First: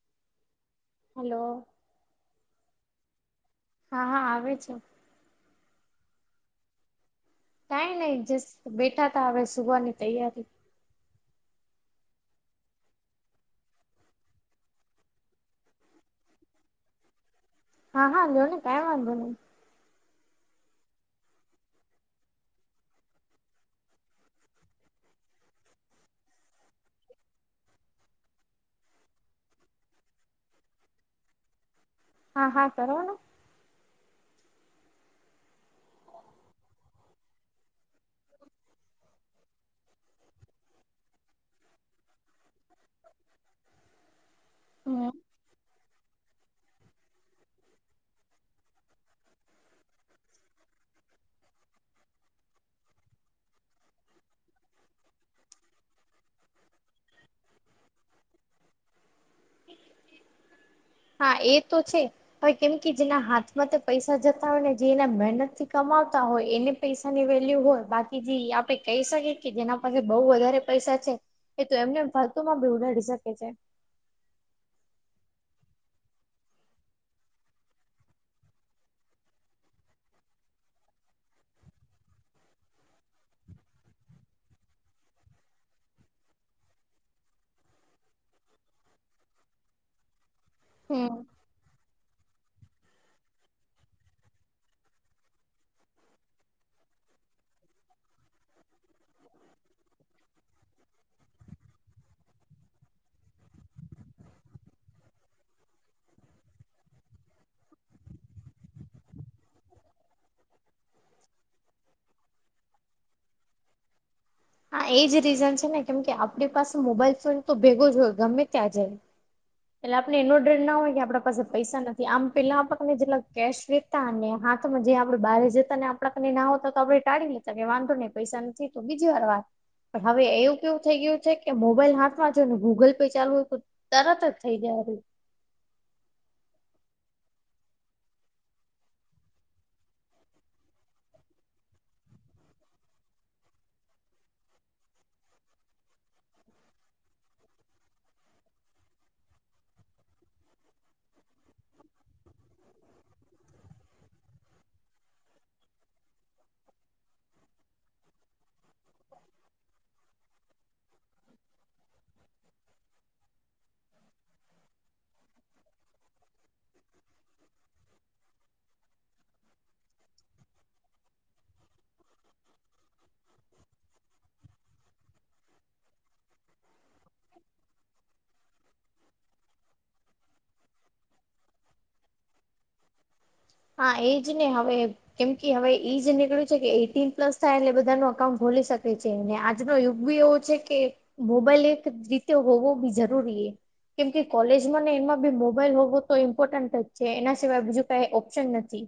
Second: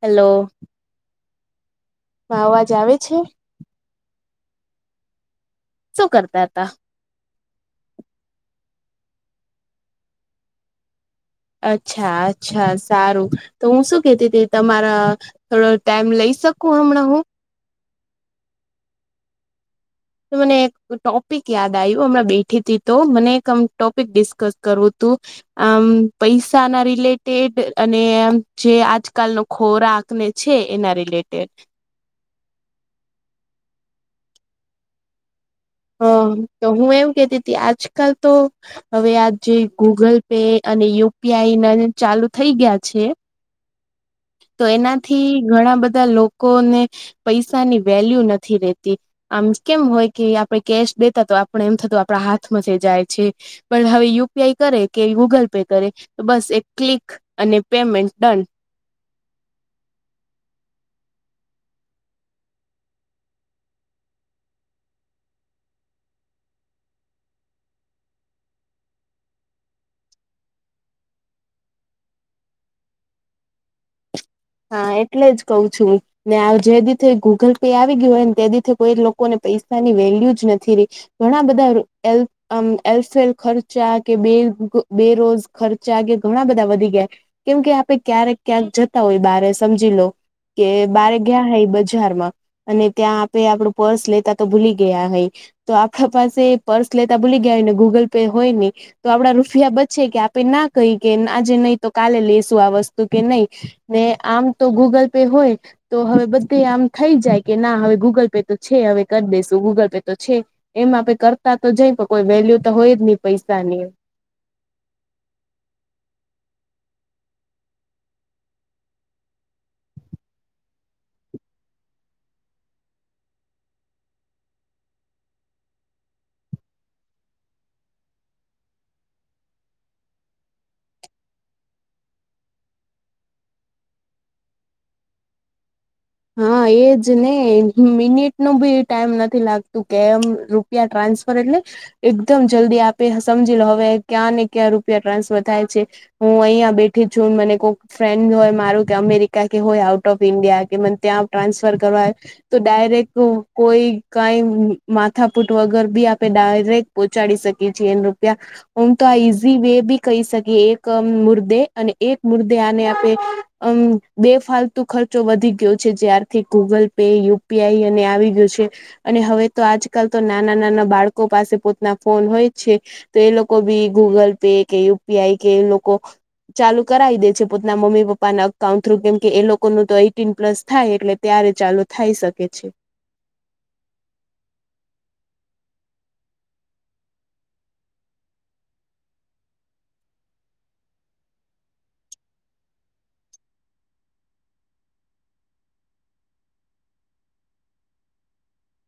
Hello. Hello. માં અવાજ આવે છે? હા હા આવે છે. શું કરતા હતા? કાઈ નઈ જસ્ટ બેઠા તા હવે સુવા ની તૈયારી અચ્છા અચ્છા સારું તો હું શું કેતી હતી તમારા થોડો ટાઈમ લઈ શકું હમણાં હું હા હા લિયો ને કાઈ વાંધો નહી મને એક ટોપિક યાદ આયું હમણાં બેઠી તી તો મને એક અમ ટોપિક ડિસ્કસ કરવું તું આમ પૈસા ના રિલેટેડ અનેમ જે આજકાલ નો ખોરાકને છે એના રિલેટેડ. હા હા સર હ તો હું એવું કેતી તી આજકાલ તો હવે આ જે ગૂગલ પે અને યુપીઆઈ ના ચાલુ થઇ ગ્યા છે તો હમ એનાથી ઘણા બધા લોકોને પૈસાની વેલ્યુ નથી રેતી આમ કેમ હોય કે આ પે કેશ દેતા તો આપણે એમ થતું આપણા હાથમાં થી જાય છે. પણ હવે યુ. પી. આઈ. કરે કે ગૂગલ પે કરે તો બસ એક ક્લિક અને પેમેન્ટ ડન. એ [inaudible] હા એ તો છે. હવે કેમ કે જેના હાથમાં થી પૈસા જતા હોય ને જે એના મહેનત થી કમાવતા હોય એને પૈસા ની વેલ્યુ હોય બાકી જે આપે કઈ શકીએ કે જેના પાસે બઉ વધારે પૈસા છે એ તો એમને ફરતુમાં ભી ઉડાડી શકે છે. હા એટલે જ કવ છું. ને આ જે દીધે ગૂગલ પે આવી ગ્યું હેને તેદી થી કોઈ લોકોને પૈસાની વેલ્યુ જ નથી રિ. ઘણા બધા એલ આમ એલફેલ ખર્ચા કે બે બેરોજ ખર્ચા કે ઘણા બધા વધી ગ્યા કેમ કે આપે ક્યારેક ક્યાંક જતા હોય બાર સમજી લો કે બારે હમ ગ્યા હૈ બજારમાં અને ત્યાં આપે આપડું પર્સ લેતા તો ભૂલી ગેયા હઈ તો આખા પાસે પર્સ લેતા ભૂલી ગ્યા હોય ને ગૂગલ પે હોય ની તો આપડા રૂફિયા બચે કે આપે ના કહી કે આજે નહીં તો કાલે લેશું આ વસ્તુ કે નહી ને આમ તો ગૂગલ પે હોય તો હવે બધે આમ થઈ જાય કે ના હવે ગૂગલ પે તો છે હવે કરી દેસું ગૂગલ પે તો છે એમાં આપે કરતા તો જઈ પણ કોઈ વેલ્યુ તો હોય જ નહી પૈસા ની હા એજ રીઝન છે ને કેમ કે આપડી પાસે મોબાઈલ ફોન તો ભેગો જ હોય ગમે ત્યાં જય એટલે આપણે એનો ડર ના હોય કે આપડા પાસે પૈસા નથી આમ પેલા આપક ને જેટલા કેશ વિથ અને હાથમાં જે આપડે બહારે જતા ને આપડા કને ના હોતા તો આપડે ટાળી લેતા કે વાંધો નહી પૈસા નથી તો બીજી વાર વા પણ હવે એવું કેવું થઈ ગ્યું છે કે મોબાઈલ હાથમાં જો ને ગૂગલ પે ચાલુ હોય તો તરત જ થઈ ગ્યા [inaudible] હા એજ ને મિનિટનો ભી ટાઈમ નથી લાગતું કે એમ રુ પિયા ટ્રાન્સફર એટલે એકદમ જલ્દી આપે સમજી લો હવે ક્યાંને ક્યાં રૂપિયા ટ્રાન્સફર થાય છે. હું અહીંયા બેઠી છું મને કોઈક ફ્રેન્ડ હોય મારું કે અમેરિકા કે હોય આઉટ ઓફ ઈન્ડિયા કે મન ત્યાં ટ્રાન્સફર કરવા હોય. તો ડાયરેક્ટ કોઈ કઃઈ માથાપુટ વગર ભી આપે ડાયરેક્ટ પહોંચાડી શકીએ છે એમ રૂપિયા. હું તો આ ઈઝી વે બી કહી શકીએ એક મુર્દે અને એક મુદ્દે આને આપણે અમ બે ફાલતુ ખર્ચો વધી ગયો. જ્યારથી Google Pay U P I અને આવી ગયું છે. અને હવે તો આજકાલ તો નાનાં-નાનાં બાળકો પાસે પોતના ફોન હોય છે. તો એ લોકો ભી ગૂગલ પે કે યુ પી આઈ કે એ લોકો ચાલુ કરાઈ દે છે પોતાના મમ્મી પપ્પાના અકાઉન્ટ થ્રુ કેમ કે એ લોકોનું તો એટીન પ્લસ થાય એટલે ત્યારે ચાલુ થાય શકે છે. હા એજ ને હવે. કેમ કે હવે ઈ જ નીકળ્યું છે કે એટીન પ્લસ થાય એટલે બધાનું અકાઉન્ટ ખોલી શકે છે અને આજનો યુગ બી એવો છે કે મોબાઈલ એક રીતે હોવો બી જરૂરી કેમ કે કોલેજમાં ને એમાં બી મોબાઈલ હોવો તો ઈમ્પોર્ટન્ટ જ છે એના સિવાય બીજું કાઈ ઓ શન નથી.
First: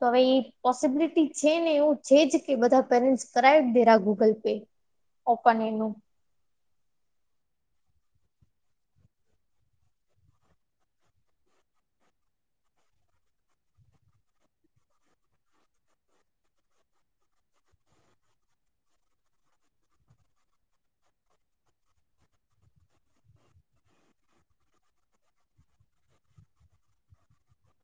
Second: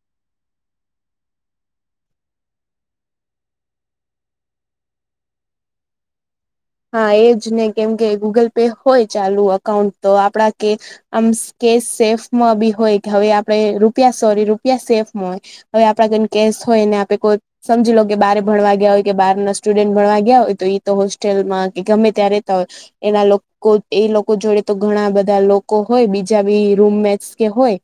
તો હવે એ પોસિબિલિટી છે ને એવું છે જ કે બધાં પેરેન્ટસ કરાય જ દે આ ગૂગલ પે. તો પણ એનું હા એજ ને કેમ કે ગૂગલ પે હોય ચાલુ અકાઉન્ટ તો આપડા કે આમ સે કેશ સેફમાં બી હોય કે હવે આપડે રૂપિયા સોરી રૂપિયા સેફમાં હોય. હવે આપણા કને કેસ હોય ને આપે કોઈ સમજી લો કે બારે ભણવા ગયા હોય કે બારના સ્ટુડન્ટ ભણવા ગયા હોય તો ઈ તો હોસ્ હોલમાં કે ગમે ત્યાં રહેતાં હોય એના લો કો ઈ લોકો જોડે તો ઘણાં બધાં લોકો હોય બીજા બી રૂમમેટ્સ કે હોય.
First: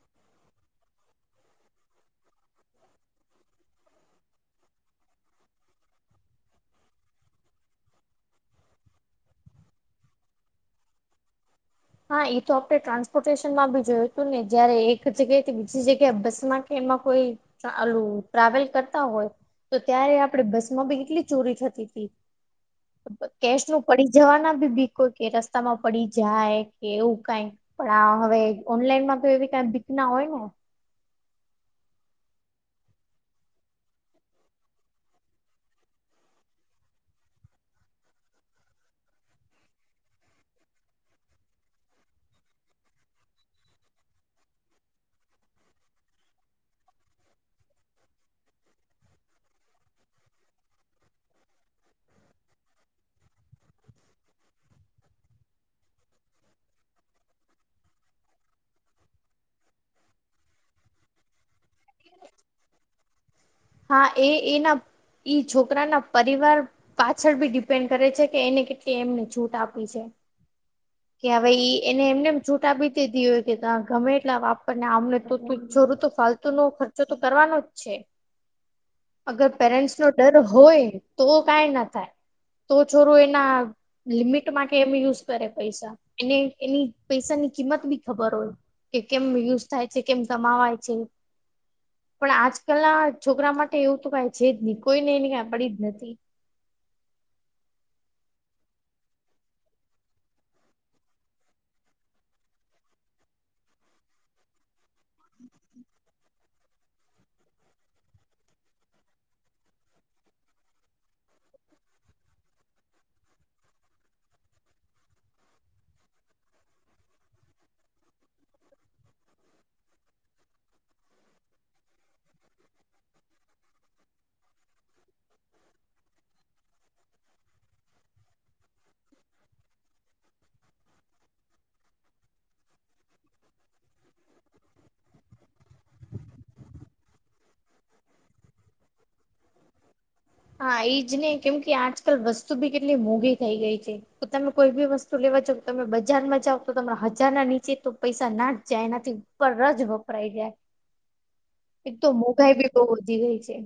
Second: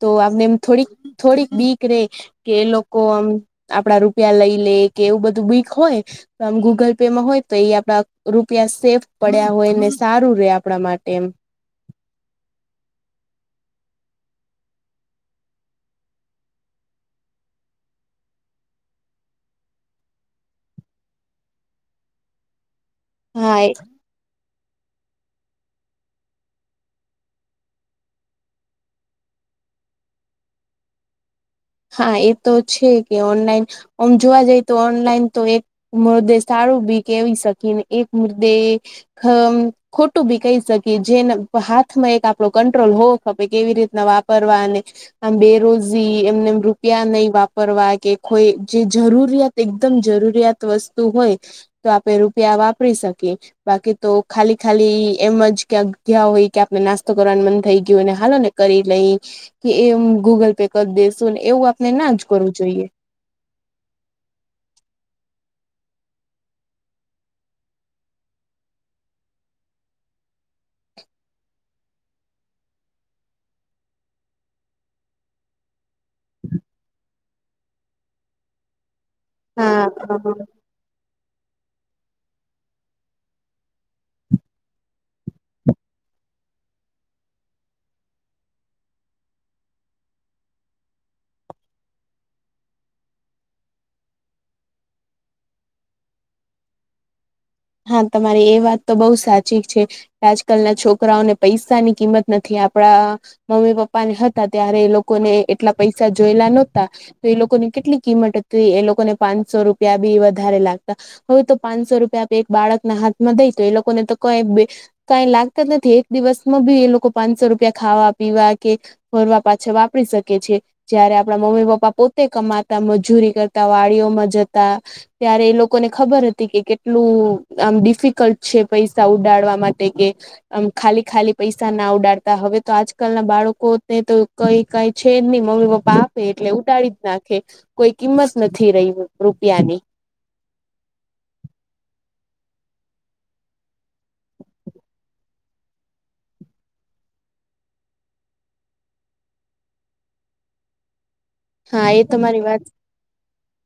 તો આમને એમ થોડીક થોડીક બીક રેય. કે ઈ લોકો આમ આપડા રૂપિયા લઈ લે કે એવું બધું બીક હોય. પણ ગુગલ પેમાં હોય. તો એ આપડા રૂપિયા સેફ પડ્યા હોયને સારું રે આપણા માટે એમ. હા એ તો આપણે ટ્રાન્સપોર્ટેશનમાં બી જોયું હતું ને જયારે એક જગ્યાએથી બીજી જગ્યાએ બસમાં કે એમાં કોઈ ઓલું ટ્રાવેલ કરતાં હોય. તો ત્યારે આપડે બસમાં બી કેટલી ચોરી થતી તી. હા કેશનું પડી જવાના બીક હોય કે રસ્તામાં પડી જાય. એવું કાઈક પણ આ હવે ઓનલાઈનમાં તો એવી કાઈક બીક ના હોય ને. હા ઈ તો છે કે ઓનલાઈન આમ જોવા જઈ તો ઓનલાઈન તો એક મૃદેહ સારું બી કેવી શકી ને એક મુદ્દે અ ખોટું બી કહી શકીએ જેને હાથમાં એક આપણો કંટ્રોલ હોવો કે ભઈ કેવી રીતનાં વાપરવા અને આમ બેરોઝી એમને એમ રૂપિયા નહીં વાપરવા કે કોઈ જે જરૂરિયાત એકદમ જરૂરિયાત વસ્તુ હોય. તો આપે રૂપિયા વાપરી શકીએ. બાકી તો ખાલી ખાલી એમ જ ક્યાં ગયા હોય કે આપને નાસ્તો કરવાનું મન થઈ ગયું હોયને હાલો ને. કરી લઈ કે એમ ગૂગલ પે કર દેશું એવું આપણે ના જ કરવું જોઈએ. હા એ એના ઈ છોકરાનાં પરિવાર પાછળ બી ડિપેન્ડ કરે છે કે એને કેટલી એમ છૂટ આપી છે. કે હવે ઈ એને એમને એમ છૂટ આપી દીધી હોય કે તા ગમે એટલા વાપર ને આમને તો જૂરું તો ફાતું તોનો ખર્ચો તો કરવાનો જ છે. અગર હા પેરેન્ટ્સ નો હા. ડર હોય તો કાંઈ ના થાય તો છોરો એના લિમિટ મા કેમ યુઝ કરે પૈસા એને એની પૈસાની કિંમત બી ખબર હોય. કે કેમ યુઝ થાય છે કેમ કમાવાય છે પણ આજકાલના. છોકરા માટે એવું તો કઈ છે જ નહી કોઈને એને કઈ પડી જ નથી. હા તમારી એ વાત તો બહુ સાચી છે. આજકાલના છોકરાઓને પૈસા ની કિંમત નથી આપડા. મમ્મી પપ્પા ને હતા ત્યારે એ લોકોને એટલા પૈસા જોયેલા નહોતા. એ લોકોની કેટલી કિંમત હતી એ લોકોને પાંચસો રૂપિયા બી વધારે લાગતા. હવે તો પાંચસો રૂપિયા એક બાળક ના હાથમાં દઈ તો એ લોકોને તો કઈ. કઈ લાગતા જ નથી એક દિવસમાં બી એ લોકો પાંચસો રૂપિયા ખાવા પીવા કે. ફરવા પાછળ વાપરી શકે છે. જયારે આપણા મમ્મી પપ્પા પોતે કમાતા મજૂરી કરતા વાડીઓમાં જતા. ત્યારે એ લોકોને ખબર હતી કે કે. એટલું આમ ડિફિકલ્ટ છે પૈસા ઉડાડવા માટે કે. આમ ખાલી ખાલી પૈસા ના ઉડાડતા હવે તો આજકાલ ના બાળકોને તો. કઈ કઈ છે જ નહી મમ્મી પપ્પા આપે એટલે ઉડાડી જ નાખે. કોઈ કિંમત નથી રહી રૂપિયાની. હા ઈજ ને કેમ કે આજકાલ વસ્તુ બી કેટલી મોઘી થઈ ગઈ છે તમે કોઈ બી વસ્તુ. લેવા જો તમે બજારમાં જાાવ તો તમા હજાર ના નીચે તો પૈસા ના જાય એનાથી. ઉપર જ વપરાઈ જાય. [inaudible] એક એ તો તમારી મોઘાઈ વાત ભી બહુ વધી ગઈ છે.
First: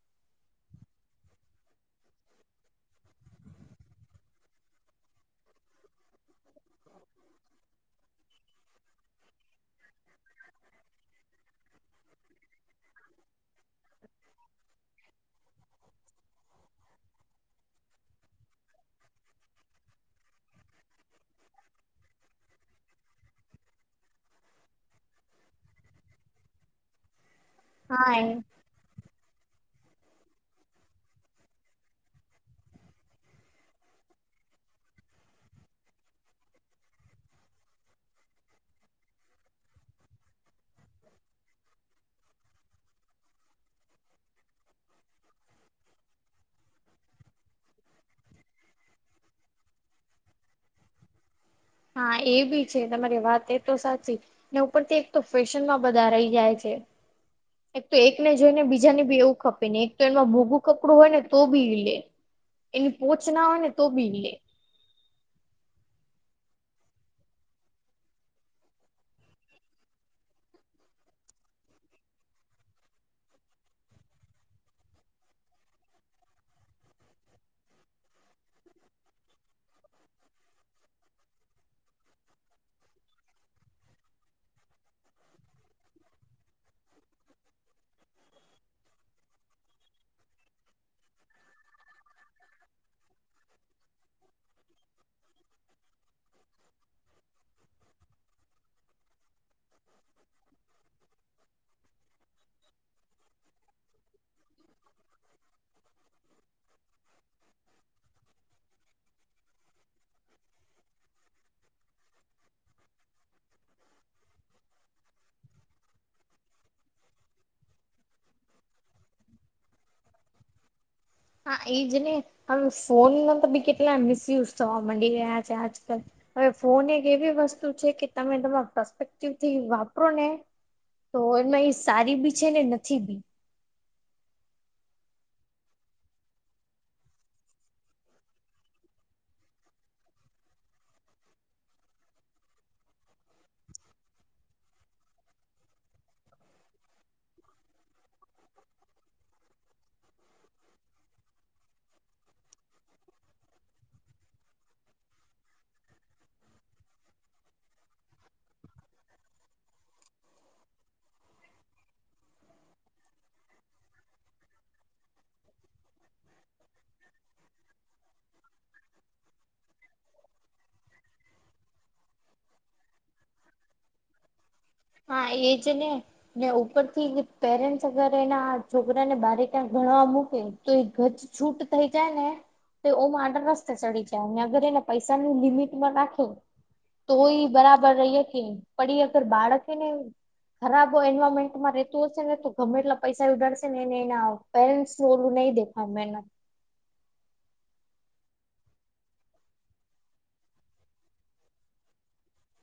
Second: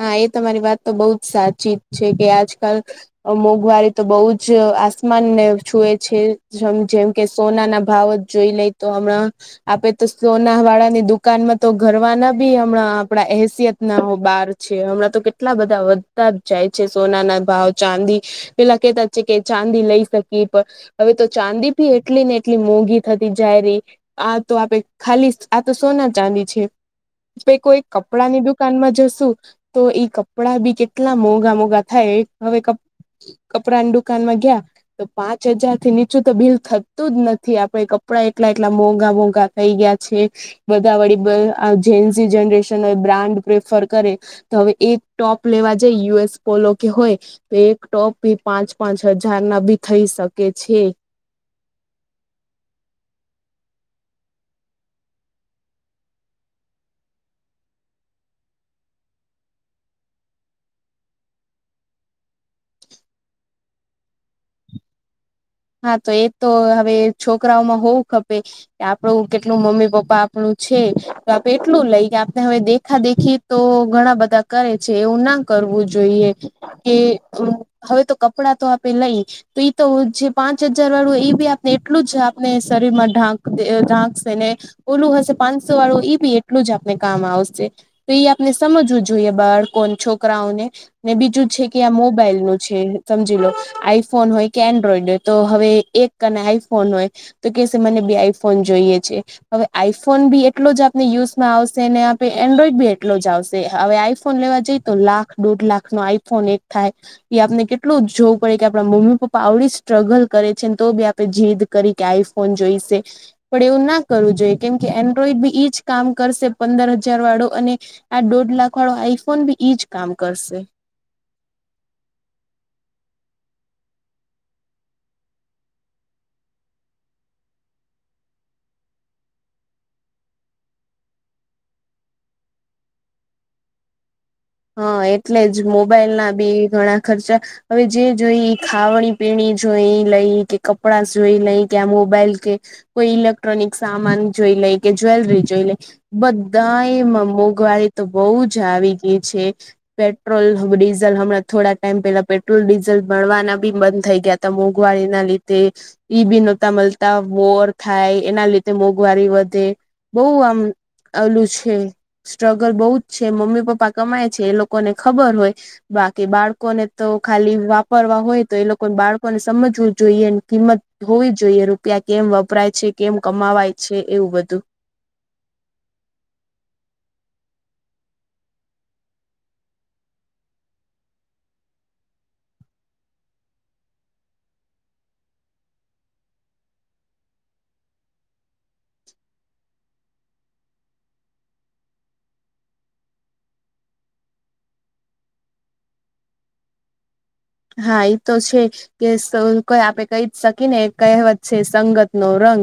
હા એ તમારી વાત તો બહુ જ સાચી જ છે કે આજકાલ. મોંઘવારી તો બહુ જ આસમાનને છુએ છે જેમ જેમ કે સોના ના ભાવ. જોઈ લઈ તો હમણાં. આપડે તો સોના વાળા ની દુકાનમાં તો ઘરવાના બી હમણાં આપણા એસિયત ના હો બાર. છે હમણાં તો કેટલા બધા વધતા જ જાય છે સોના ના ભાવ ચાંદી. પેલા કેતા છે કે ચાંદી લઈ શકીએ પણ. હવે તો ચાંદી ભી એટલી ને એટલી મોંઘી થતી જાય રહી. આ તો આપડે ખાલી આ તો સોના ચાંદી છે. કોઈ હા કપડા એ ની દુકાનમાં જશું. તો ઈ કપડાં બી કેટલા મોંઘા મોઘા થાય હવે કપ. કપડા ની દુકાન માં ગ્યા. તો પાંચ હજાર થી નીચું તો બિલ થતું જ નથી આપડે કપડા એટલા એટલા મોંઘા મોંઘા. થઈ ગયા છે બધા વળી જે જનરેશન બ્રાન્ડ પ્રેફર કરે. હવે એ જ ટોપ લેવા જાય યુ એસ પોલો કે હોય. તો એક ટોપ ભી પાંચ પાંચ હજાર ના ભી થઈ શકે છે. હા એ બી છે તમારી વાત એ તો સાચી. ને ઉપર થી પણ તે એક તો ફેશન માં બધા રહી જાય છે. એક તો એકને જોઈ ને બીજાને બી એવું ખપે ને એક તો એમાં મોગું કપડું હોય ને તો બી લે. એની પોચ ના હોય ને તો બી લે. હા તો એ તો હવે છોકરાઓમાં હોવું ખપે. કે આપણું કેટલું મમ્મી પપ્પા આપણું છે તો આપે એટલું લઈ કે આપને હવે દેખા દેખી. તો ઘણા બધા કરે છે એવું ના કરવું જોઈએ. કે હવે તો કપડાં તો આપે લઈ તો ઇતો જે. પાંચ હજાર વાળું એ બી આપને એટલું જ આપને શરીર માં ઢાંક ઢાંકશે ને. ઓલું હશે પાંચસો વાળું એ બી એટલું જ આપને કામ આવશે. તો એ આપણે સમજવું જોઈએ બાળકોણ છોકરાઓને. ને બીજું છે કે આ મોબાઈલ નું છે સમજી લો આઈફોન હોય કે એન્ડ્રોઈડ હોય. તો હવે એક કને આઈફોન હોય તો કે સાથે મને બે આઈફોન જોઈએ છે. હવે આઈફોન બી એટલો જ આપને યુઝમાં આવશે ને આપે એન્ડ્રોઈડ બી એટલો જ આવશે હવે આઈફોન લેવા જઈ તો લાખ દોઢ લાખ નો આઈફોન એક થાય. એ આપને કેટલું જ જોવું પડે કે આપણા મમ્મી પપ્પા આવડીશ. સ્ટ્રગલ કરે છે ને તો બી આપડે જીદ કરી કે આઈફોન જોઈશે. પણ એવું ના કરવું જોઈએ કેમ કે એન્ડ્રોઈડ બી એઈજ કામ કરશે પંદર હજાર વાળો અને આ દોઢ લાખ વાળો આઈફોન બી ઈજ કામ કરશે. હા એ જ ને હવે ફોન ના તો બી કેટલા મિસયુઝ થવા માંડી રહ્યા છે આજકાલ. હવે ફોન એક એવી વસ્તુ છે કે તમે તમારા પસ્પેક્ટિવ થી વાપરો ને તો એમાં એ સારી બી છે ને નથી બી. હા એટલે જ મોબાઈલ ના બી ઘણા ખર્ચા હવે જે જોઈ ખાવણી પીણી જોઈ એ લઈ કે કપડા જોઈ લઈ કે આ મોબાઈલ કે કોઈ ઇલેક્ટ્રોનિક સામાન જોઈ લે કે જ્વેલરી જોઈ લઈ. બધા એમાં મોંઘવારી તો બો જ આવી ગઈ છે. પેટ્રોલ, ડીઝલ હમણાં થોડા ટાઈમ પેલા પેટ્રોલ ડીઝલ મળવાના બી બંધ થઈ ગયા. તો મોઘવારી ના લીધે ઈ બી નોતા મળતા વોર થાય એના લીધે મોંઘવારી વધે. બો આમ ઓલું છે સ્ટ્રગલ બો જ છે મમ્મી, પપ્પા કેતા કમાય છે એ લોકોને ખબર હોય બાકી બાળકોને તો ખાલી વાપરવા હોય તો એ લોકોને બાળકોને સમજવું જોઈએ ને કિંમત હોવી જ જોઈએ રૂપિયા કેમ વપરાય છે, કેમ કમાવાય છે એવું બધું. હા એજને ને ઉપરથી પેરેન્ટ્સ અગર એના છોકરાને બારે ક્યાં ભણવવા મૂકે તો એ ગજ છૂટ થઈ જાય ને તો ઓમ આડા રસ્તે ચડી જાય અને અગર એને પૈસાની લિમિટમાં રાખે તો એ બરાબર રહીએ કે પડી વગર બાળક છે ને ખરાબ એન્વાયરમેન્ટમાં રહેતું હશે ને તો ગમે એટલા પૈસા ઉડાડશે ને એને એના આવ પેરેન્ટ્સ વોલું નહી દેખા મે હા ઈ તો છે કે કોઈ આપે કહી જ શકી ને કહેવત છે સંગત નો રંગ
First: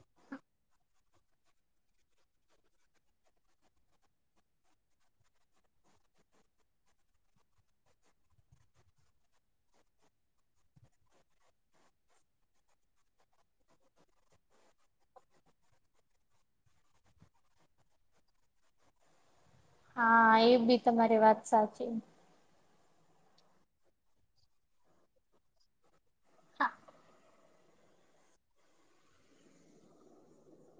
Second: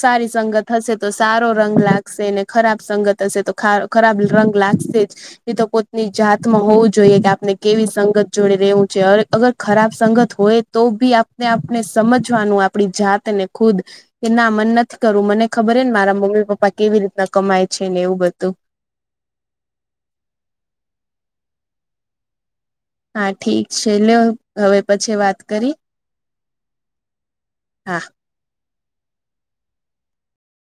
સારી સંગત હશે તો સારો રંગ લાગશે ને ખરાબ સંગત હશે તો ખ ખરાબ રંગ લાગશે ઈ તો પોતની જાત માં હોવું જોઈએ કે આપને કેવી સંગત જોડે રેવું જ્યારે અગર ખરાબ સંગત હોય તો બી આપને આપને સમજવાનું આપણી જાતને ખુદ. કે ના મને નથી કરવું મને ખબર હે ને મારા મમ્મી પપ્પા કેવી રીતના કમાય છે ને એવુ બધુ. હા એ બી તમારી વાત સાચી. હા ઠીક છે લે હવે પછી વાત કરી. હા.